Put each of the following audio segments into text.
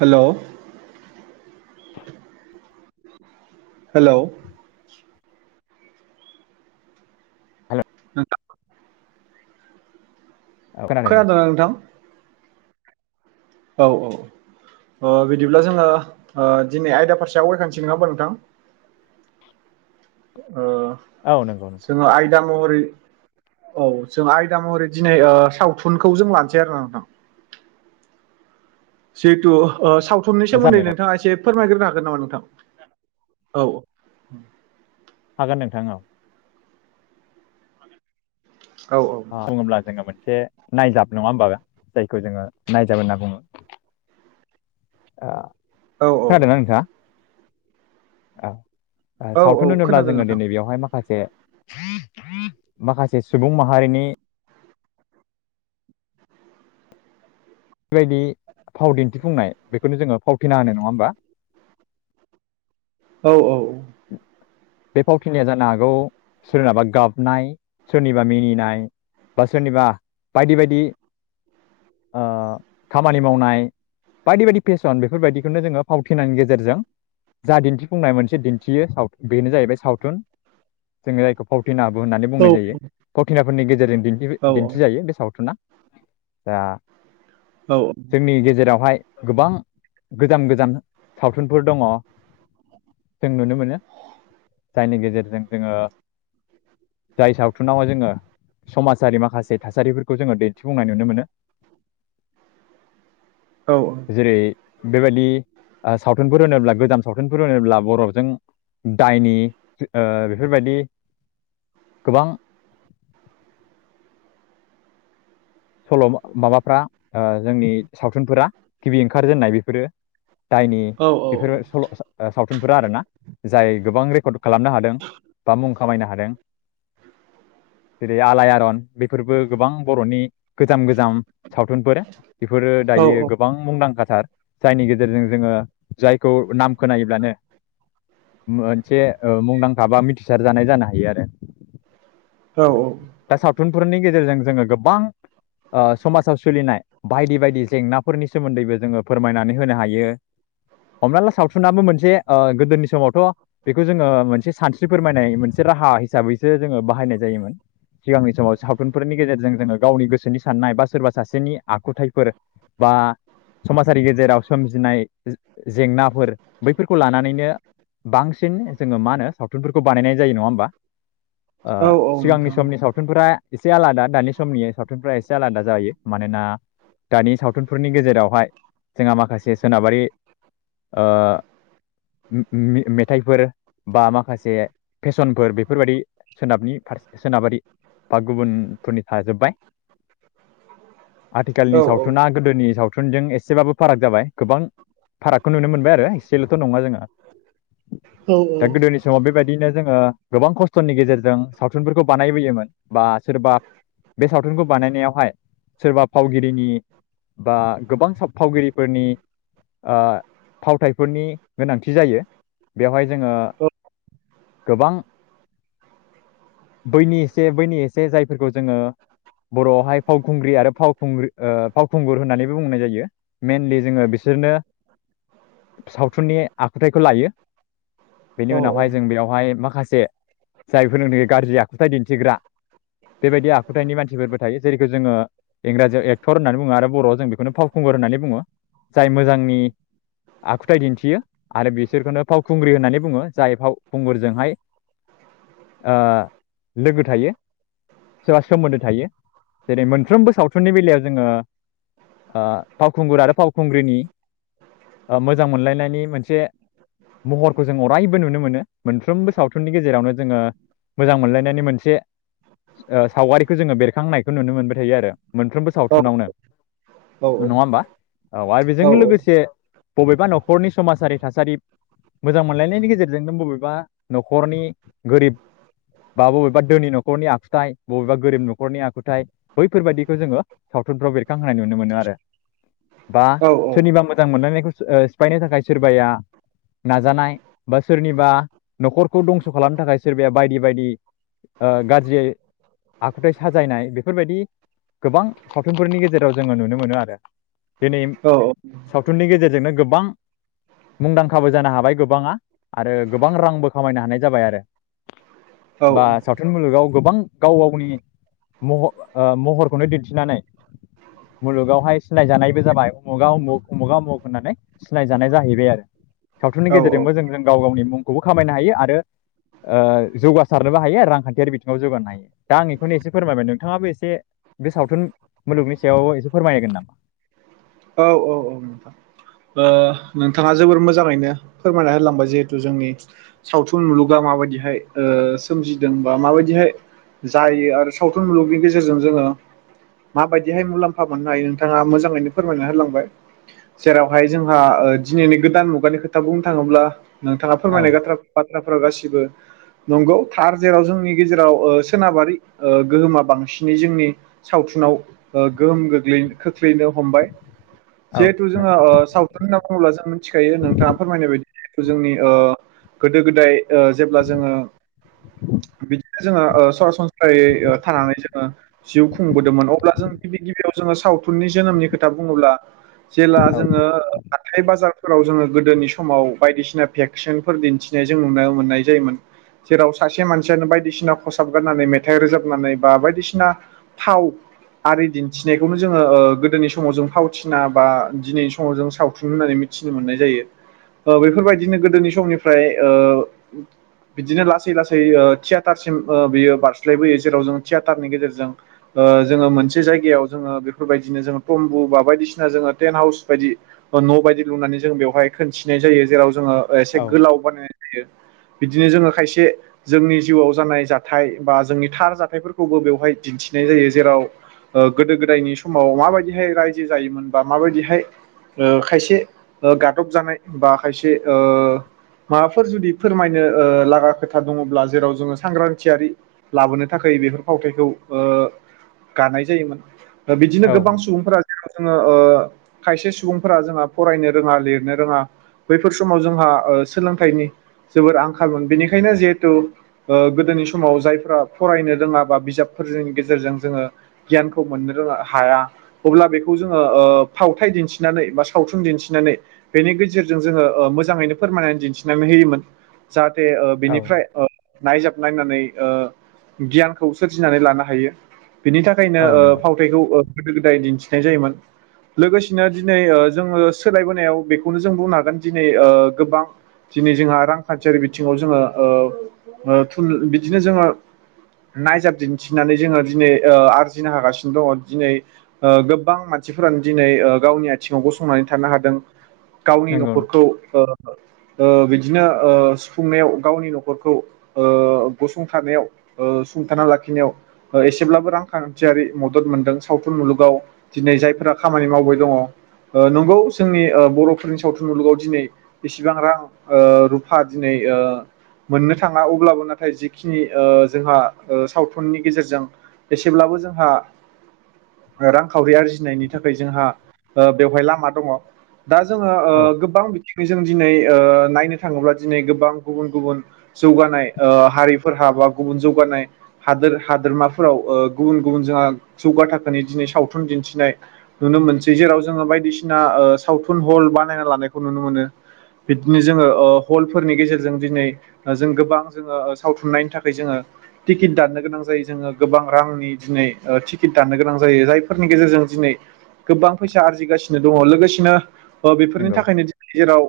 Hello hello हेल' नोंथा औ खोनादों दे। खोनादोंना नोंथां? औ औ अ बिदिब्ला जोङो ओ दिनै आयदा फारसे आवगायखानोसै नङा होमबा नोंथां? ओ औ नंगौ नोंथां जोङो आयदा महरै औ जों आयदा महरै दिनै ओ सावथुनखौ जों लानोसै आरो ना नोंथां? जिहेतु ओ सावथुननि जागोन सोमोन्दै नोंथां नोंथाङा एसे फोरमायग्रोनो हागोन नामा नोंथां औ हागोन नोंथां औ। औ बुङोब्ला जोङो मोन एसे नायजाब नङा होमबा जायखौ जोङो नायजाब होनना बुङो। ओ औ औ खोनादोंना नोंथाङा औ। ओ औ औ सावथुन होनोब्ला खोनादों जोङो नोंथां दिनै बेवहाय माखासे माखासे सुबुं मा हारिनि। बेबायदि फाव दिन्थिफुंनाय बेखौनो जोङो फावथिना होनो नङा होम्बा। औ औ। बे फावथिनाया जानो हागौ सोरनाबा गाबनाय सोरनिबा मिनिनाय। बा सोरनिबा बायदि बायदि ओ खामानि मावनाय। बायदि बायदि पेसन बेफोरबायदिखौनो जोङो फावथिनायनि गेजेरजों जा दिन्थिफुंनाय मोनसे दिन्थियो साव बेनो जाहैबाय सावथुन। जोङो जायखौ फावथिनाबो होन्नानै औ बुंनाय जायो फावथिनाफोरनि गेजेरजों दिन्थिबो औ दिन्थिजायो बे सावथुना। दा औ जोंनि गेजेरावहाय गोबां गोजाम गोजान सावथुनफोर दङ'। जों नुनो मोनो जायनि गेजेरजों जोङो जाय सावथुनाव जोङो समाजारि माखासे थासारिफोरखौ जोङो दिन्थिफुंनाय नुनो मोनो। औ जेरै बेबादि ओ सावथुनफोर होनोब्ला गोजाम सावथुनफोर होनोब्ला बर'जों दायनि ओ बेफोरबादि गोबां सल'मा माबाफ्रा ओ जोंनि सावथुनफोरा गिबि ओंखारजेन्नाय बेफोरो दायनि औ बेफोरो सल' सा ओ सावथुनफोरा आरोना जाय गोबां रेकड खालामनो हादों बा [inaudible] खामायनो हादों जेरै आलाइ आरन बेफोरबो गोबां बर'नि गोजाम गोजाम सावथुनफोर बेफोरो दायो गोबां मुंदांखा। सार जायनि गेजेरजों जोङो जायखौ नाम खोनायोब्लानो मोनसे ओ मुंदांखा बा मिथिसार जानाय जानो हायो आरो। औ दा सावथुनफोरनि गेजेरजों जोङो गोब्बां ओ समाजाव सोलिनाय बायदि बायदि जेंनाफोरनि सोमोन्दैबो जोङो फोरमायनानै होनो हायो। हमना ला सावथुनाबो मोनसे ओ गोदोनि समावथ' बेखौ जोङो मोनसे सानस्रि फोरमायनाय मोनसे राहा हिसाबैसो जोङो बाहायनाय जायोमोन सिगांनि समाव सावथुनफोरनि गेजेरजों जोङो गावनि गोसोनि सान्नाय बा सोरबा सासेनि आखुथायफोर बा समाजारि गेजेराव सोमजिनाय जे-जेंनाफोर बैफोरखौ लानानैनो बांसिन जोङो मा होनो सावथुनफोरखौ बानायनाय जायो नङा होम्बा? ओ औ सिगांनि नोंथां समनि सावथुनफोरा एसे आलादा दानि समनि सावथुनफ्रा एसे आलादा जायो मानोना दानि सावथुनफोरनि गेजेरावहाय जोंहा माखासे सोनाबारि ओ मे-मे-मेथाइफोर बा माखासे फेसनफोर बेफोरबादि सोनाबनि फार सोनाबारि बा गुबुनफोरनि थाजोब्बाय। आथिखालनि औ सावथुना गोदोनि सावथ थुनजों एसेबाबो फाराग जाबाय गोबां फारागखौ नुनो मोनबाय आरो एसेल'थ' नङा जोङो औ दा गोदोनि समाव बेबादिनो जोङो गोबां खस्थ'नि गेजेरजों सावथुनफोरखौ बानायबोयोमोन बा सोरबा बे सावथुनखौ बानायनायावहाय सोरबा फावगिरिनि बा गोबां साब फावगिरिफोरनि ओ फावथायफोरनि गोनांथि जायो बेवहाय जोङो औ गोबां बैनि एसे बैनि एसे जायफोरखौ जोङो बर'आवहाय फावखुंग्रि आरो फावखुंग्रि ओ फावखुंगुर होन्नानैबो बुंनाय जायो मेनलि जोङो ओ बिसोरनो सावथुननि आखुथायखौ लायो। बेनि औ औ उनावहाय जों बेवहाय माखासे जायफोर नो गाज्रि आखुथाय दिन्थिग्रा बेबायदि आ खुथायनि मानसिफोरबो थायो जेरैखौ जोङो इंराजियाव एक्टर होननानै बुङो आरो बर'आव जों बेखौनो फावखुंगुर होननानै बुङो। जाय मोजांनि आखुथाय दिन्थियो आरो बिसोरखौनो फावखुंग्रि होननानै बुङो जाय फावखुंगुरजोंहाय [inaudible] ओ लोगो थायो। सोरबा सोमोन्दो थायो जेरै मोनफ्रोमबो सावथुननि बेलायाव जोङो आ फावखुंगुर आरो फावखुंग्रिनि ओ मोजां मोनलायनायनि मोनसे महरखौ जों अरायबो नुनो मोनो मोनफ्रोमबो सावथुननि गेजेरावनो जोङो मोजां मोनलायनायनि मोनसे ओ सावगारिखौ जोङो बेरखांनायखौ नुनो मोनबाय थायो आरो मोनफ्रोमबो औ सावथुनावनो। औ नङा होमबा औ आरो बेजोंनो लोगोसे बबेबा न'खरनि समाजारि थासारि मोजां मोनलायनायनि गेजेरजोंनो बबेबा न'खरनि गोरिब बा बबेबा दोनि न'खरनि आखुथाय बबेबा गोरिब न'खरनि आखुथाय बैफोरबायाददिखौ जोङो सावथुनफ्राव बेरखांहोनाय नुनो मोनो आरो [inaudible] बा सोरनिबा मोजां मोनलायनायखौ सिफायनो थाखाय सोरबाया नाजानाय बा सोरनिबा न'खरखौ दंस' खालामनो थाखाय सोरबाया बायदि बायदि ओ गाज्रियै आखुथाय साजायनाय बेफोरबायदि गोबां सावथुनफोरनि गेजेराव जोङो नुनो मोनो आरो दिनै औ सावथुननि गेजेरजोंनो गोबां मुंदांखाबो जानो हाबाय गोबाङा आरो गोबां रांबो खामायनो हानाय जाबाय आरो बा सावथुन मुलुगाव गोबां गाव गावनि महर ओ महरखौनो दिन्थिनानै मुलुगावहाय सिनायाय जानायबो जाबाय उमुगा उमुख उमुगा उमुख होननानै सिनायाय जानाय जाहैबाय आरो सावथुननि औ औ गेजेरजोंबो जों जों गाव गावनि मुंखौबो खामायनो हायो आरो ओ जौगासारनोबो हायो आरो रांखान्थियारि बिथिङाव जौगानो हायो दा आं बेखौनो एसे फोरमायबाय नोंथाङाबो एसे बे सावथुन मुलुगनि सायाव एसे फोरमायनगोन नामा औ औ औ नोंथां नोंथाङा जोबोर मोजाङैनो फोरमायना होलांबाय जिहेतु जोंनि सावथुन मुलुगा माबायदिहाय ओ सोमजिदों बा माबायदिहाय जायो आरो सावथुन मुलुगनि गेजेरजों जोङो माबायदिहाय मुलाम्फा मोननो हायो नोंथाङा मोजाङैनो फोरमायना होलांबाय जेरावहाय जों जोंहा दिनैनि गोदान मुगानि खोथा बुंनो थाङोब्ला नोंथाङा औ फोरमायनाय बाथ्राफोराव गासिबो नंगौ थार जेराव जोंनि गेजेराव सोनाबारि गोहोमा बांसिनै जोंनि सावथुनाव ओ गोहोम गोग्लै खोख्लैनो हमबाय औ जिहेथु नंगौ जोङोावथुन ओ ब्ला जों मिथिखायो नोंथाङा फोरमायनाय बायदि जिथु जोंनि ओ गोदो गोदाय ओ जेब्ला जोङो जोङो ओ सरासनस्रायै ओ थानानै जोङो जिउ खुंबोदोंमोन अब्ला जों गिबि गिबियाव जोङो सावथुननि जोनोमनि खोथा बुङोब्ला जेला औ जोङो हाथथाय बाजारफोराव जोङो गोदोनि समाव बायदिसिना भेक्सनफोर दिन्थिनाय जों नुनो मोननाय जायोमोन जेराव सासे मानसियानो बायदिसिना फसाबगारनानै मेथाइ रोजाबनानै बा बायदिसिना फाव आरि दिन्थिनायखौनो जोङो ओ गोदोनि समाव जों फावथिना बा दिनैनि समाव जों साव थुन होननानै मिथिनो मोननाय जायो बेफोरबायदिनो गोदोनि समनिफ्राय ओ बिदिनो लासै लासै ओ थियेटारसिम ओ बियो बारस्लायबोयो जेराव जों थियाेटारनि गेजेरजों ओ जोङो मोनसे जायगायाव जोङो बेफोरबायदिनो जोङो टम्बु बा बायदिसिना जोङो टेन्ट हाउस बायदि न' बायदि लुनानै जों बेवहाय खोनथिनाय जायो जेराव जोङो एसे औ गोलाव बानायनाय जायो बिदिनो जोङो खायसे जोंनि जिउआव जानाय जाथाय बा जोंनि थार जाथायफोरखौबो बेवहाय दिन्थि थिनाय जायो जेराव ओ गोदो गोदायनि समाव माबायदिहाय रायजो जायोमोनबा माबायदिहाय ओ खायसे गादब जानाय बा खायसे ओ माबाफोर जुदि फोरमायनो लागा खोथा दङब्ला जेराव जोङो सांग्रांथियारि लाबोनो थाखाय बेफोर फावथायखौ ओ गानाय जायोमोन बिदिनो औ गोबां सुबुंफोरा जेराव जोङो ओ खायसे सुबुं- फोरा जोंहा फरायनो रोङा लिरनो रोङा बैफोर समाव जोंहा ओ सोलोंथाइनि जोबोर आंखालमोन बेनिखायनो जिहेथु गोदो- नि समाव जायफोरा फरायनो रोङा बा बिजाबफोरजोंनि गेजेरजों जोङो गियानखौ मोननो रोङा हाया अब्ला बेखौ जोङो ओ फावथाय दिन्थि- नानै बा सावथुन दिन्थिनानै बेनि गेजेरजों जोङो ओ मोजाङैनो फोरमायनानै दिन्थिनानै होयोमोन। जाहाथे ओ औ बेनिफ्राय ओ नायजाब नायनानै ओ गियानखौ सोरजिनानै लानो हायो। बिनि थाखायनो औ ओ नंगौ फावथाइखौ ओ गोदो गोदाय दिन्थिनाय जायोमोन। लोगोसेनो दिनै ओ जोङो सोलायबोनायाव बेखौनो जों बुंनो हागोन दिनै ओ गोबां दिनै जोंहा रांखान्थियारि बिथिङाव जोङो ओ ओ थुल बिदिनो जोङो नायजाब दिन्थिनानै जोङो दिनै ओ आरजिनो हागासिनो दङ'। दिनै ओ गोबां मान- सिफोरानो दिनै ओ गावनि आथिङाव गसंनानै थानो हादों। गावनि नंगौ न'खरखौ ओ ओ ओ बिदिनो ओ सुफुंनायाव गावनि नख'रखौ ओ गसंथानायाव ओ सुंथाना लाखिनायाव ओ एसेब्लाबो रांखान्थियारि मदद मोनदों सावथुन मुलुगाव दिनै जायफोरा खामानि मावबाय दङ'। ओ नंगौ जोंनि ओ बर'फोरनि सावथुन मुलुगाव दिनै इसेबां रां ओ रुफा दिनै ओ मोननो थाङा अब्लाबो नाथाय जिखिनि ओ जोंहा ओ सावथुननि गेजेरजों एसेब्लाबो जोंहा रांखावरि आरजिनायनि थाखाय जोंहा ओ बेवहाय लामा दङ' दा जोङो ओ औ गोबां बिथिङै जों दिनै ओ नायनो थाङोब्ला दिनै गोबां गुबुन गुबुन जौगानाय ओ हारिफोरहा बा गुबुन जौगानाय हादोर हादोरमाफोराव ओ गुबुन गुबुन जोंहा जौगा थाखोनि दिनै सावथुन दिन्थि- नाय नुनो मोनसै। जेराव जोङो बायदिसिना ओ सावथुन हल बानायना लानायखौ नुनो मोनो। बिदिनो जोङो ओ हलफोरनि गेजेरजों दिनै जों गोबां जोङो सावथुन नायनो थाखाय जोङो टिकिट दाननो गोनां जायो जोङो गोबां रांनि दिनै ओ टिकेट दाननो गोनां जायो जायफोरनि गेजेरजों दिनै गोबां फैसा आरजिगासिनो दङ'। लोगोसेनो ओ बेफोरनि नंगौ थाखायनो दि जेराव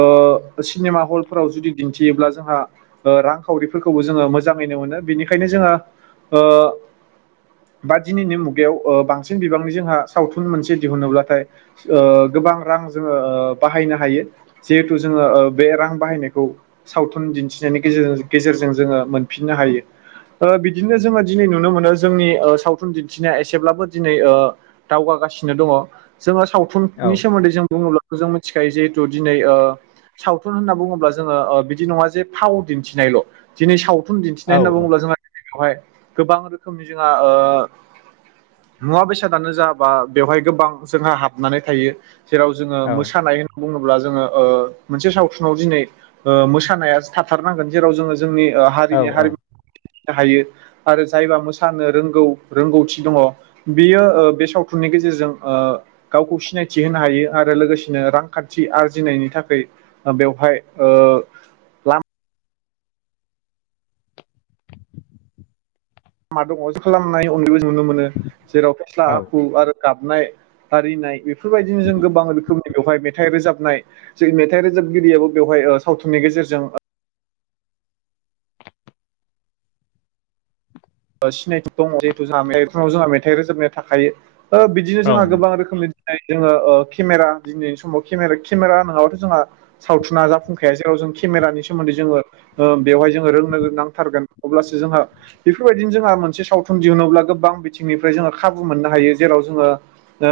ओ सिनेमा हलफोराव जुदि दिन्थियोब्ला जोंहा ओ रां खाउरिफोरखौबो जोङो मोजाङैनो मोनो। बेनिखायनो जो- ङो ओ बा दिनैनि मुगायाव ओ बांसिन बिबांनि जोंहा साव- थुन मोनसे दिहुनोब्लाथाय ओ गोबां रां जोङो बाहायनो हायो। जिहेथु जोङो ओ बे रां बाहायनायखौ सावथुन दिन्थिनायनिे गेजेरजों गेजेरजों जोङो मोनफिननो हायो। ओ बिदिनो जोङो दिनै नुनो मोनो जोंनि ओ सावथुन दिन्थिनाया एसेब्लाबो दिनै ओ दावगागा- सिनो दङ'। जोङो औ सावथुननि सोमोन्दै जों बुङोब्लाबो जों मिथिखायो जिहेथु दिनै ओ सावथुन होनना बुङोब्ला जोङो बिदि नङा जे फाव दिन्थिनायल' दिनै साव- थुन दिन्थिनाय औ होनना बुङोब्ला जोङा बेवहाय गोबां रोखोमनि जोंहा ओ मुवा बेसादानो जा बा बेवहाय गोबां जोंहा हाबनानै थायो जेराव जोङो औ मोसानाय होननानै बुङोब्ला जोङो ओ मोनसे सावथुनाव दिनै ओ मोसानाया थाथारनांगोन जेराव जोङो जोंनि ओ औ हारिनि औ हारिमु दिन्थिनो हायो आरो जायबा मोसानो रोंगौ रोंगौथि दङ' बेयो ओ बे साव- थुननि गेजेरजों ओ गावखौ सिनायथि होनो हायो आरो लोगोसेनो रांखान्थि आरजिनायनि थाखै ओ बेवहाय ओ ला- मा दङ' खालामनाय उनैबो जोङो नुनो मोनो जेराव फेस्ला औ आखु आरो गाबनाय हारिनाय बेफोरबायदिनो जों गोबां रोखोमनि बेवहाय मेथाइ रोजाबनाय, जों मेथाइ रोजाबगिरियाबो बेवहाय ओ सावथुननि गेजेरजों ओ सिनायथि दङ' जिहेथु जोंहा जोंहा मेथाइ रोजाबनाया थाखायो। ओ बिदिनो औ जोंहा गोबां नंगौ रोखोमनि जोङो ओ केमेरा दिनैनि समाव केमेरा केमेरा नङाबाथ' जोंहा सावथुना जाफुंखाया जेराव जों ओ केमेरानि सोमोन्दै जोङो ओ बेवहाय रोंनो ओ नांथारगोन अब्लासो जोंहा बेफोरबायदिनो जोंहा मोनसे सावथुन दिहुनोब्ला गोबां बिथिंनिफ्राय जोङो खाबु मोननो हायो जेराव जोङो। ओ।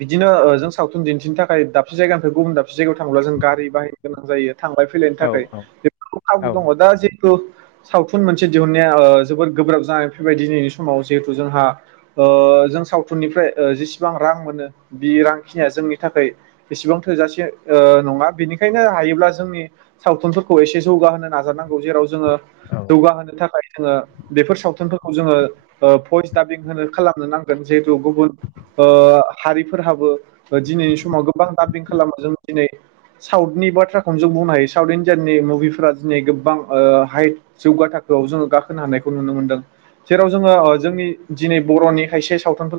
बिदिनो जों सावथुन दिन्थिनो थाखाय दाबसे जायगानिफ्राय गुबुन दाबसे जायगायाव थाङोब्ला जों गारि बाहायनो गोनां जायो। थांलाय फैलायनि औ थाखाय बे खाबु औ दङ दा जेहेथु सावथुन मोनसे। दिहुननाया ओ जोबोर गोब्राब जानाय फैबाय दिनैनि समाव जिहेथु जोंहा ओ जों सावथुननिफ्राय। जेसेबां रां मोनो बे रांखिनिया जोंनि थाखाय बेसेबां थोजासे ओ नङा। बेनिखायनो हायोब्ला जोंनि सावथुनफोरखौ एसे जौगाहोनो नानांगौ जेराव जोङो औ जौगा होनो। थाखाय जोङो बेफोर सावथुनफोरखौ जोङो भइस दाबिं होनो खालामनो नांगोन जिहेथु गुबुन। ओ हारिफोरहाबो दिनैनि समाव गोबां दाबिं खालामो जों दिनै। साउथुनि बाथ्राखौनो जों बुंनो हायो साउथ इण्डियानि मुभिफोरा दिनै गोबां ओ हाइ जौगाथा जोङो गाखोनो हानायखौ नुनो मोनदों। जेराव जोङो जोंनि दिनै बर'नि खायसे सावथुन।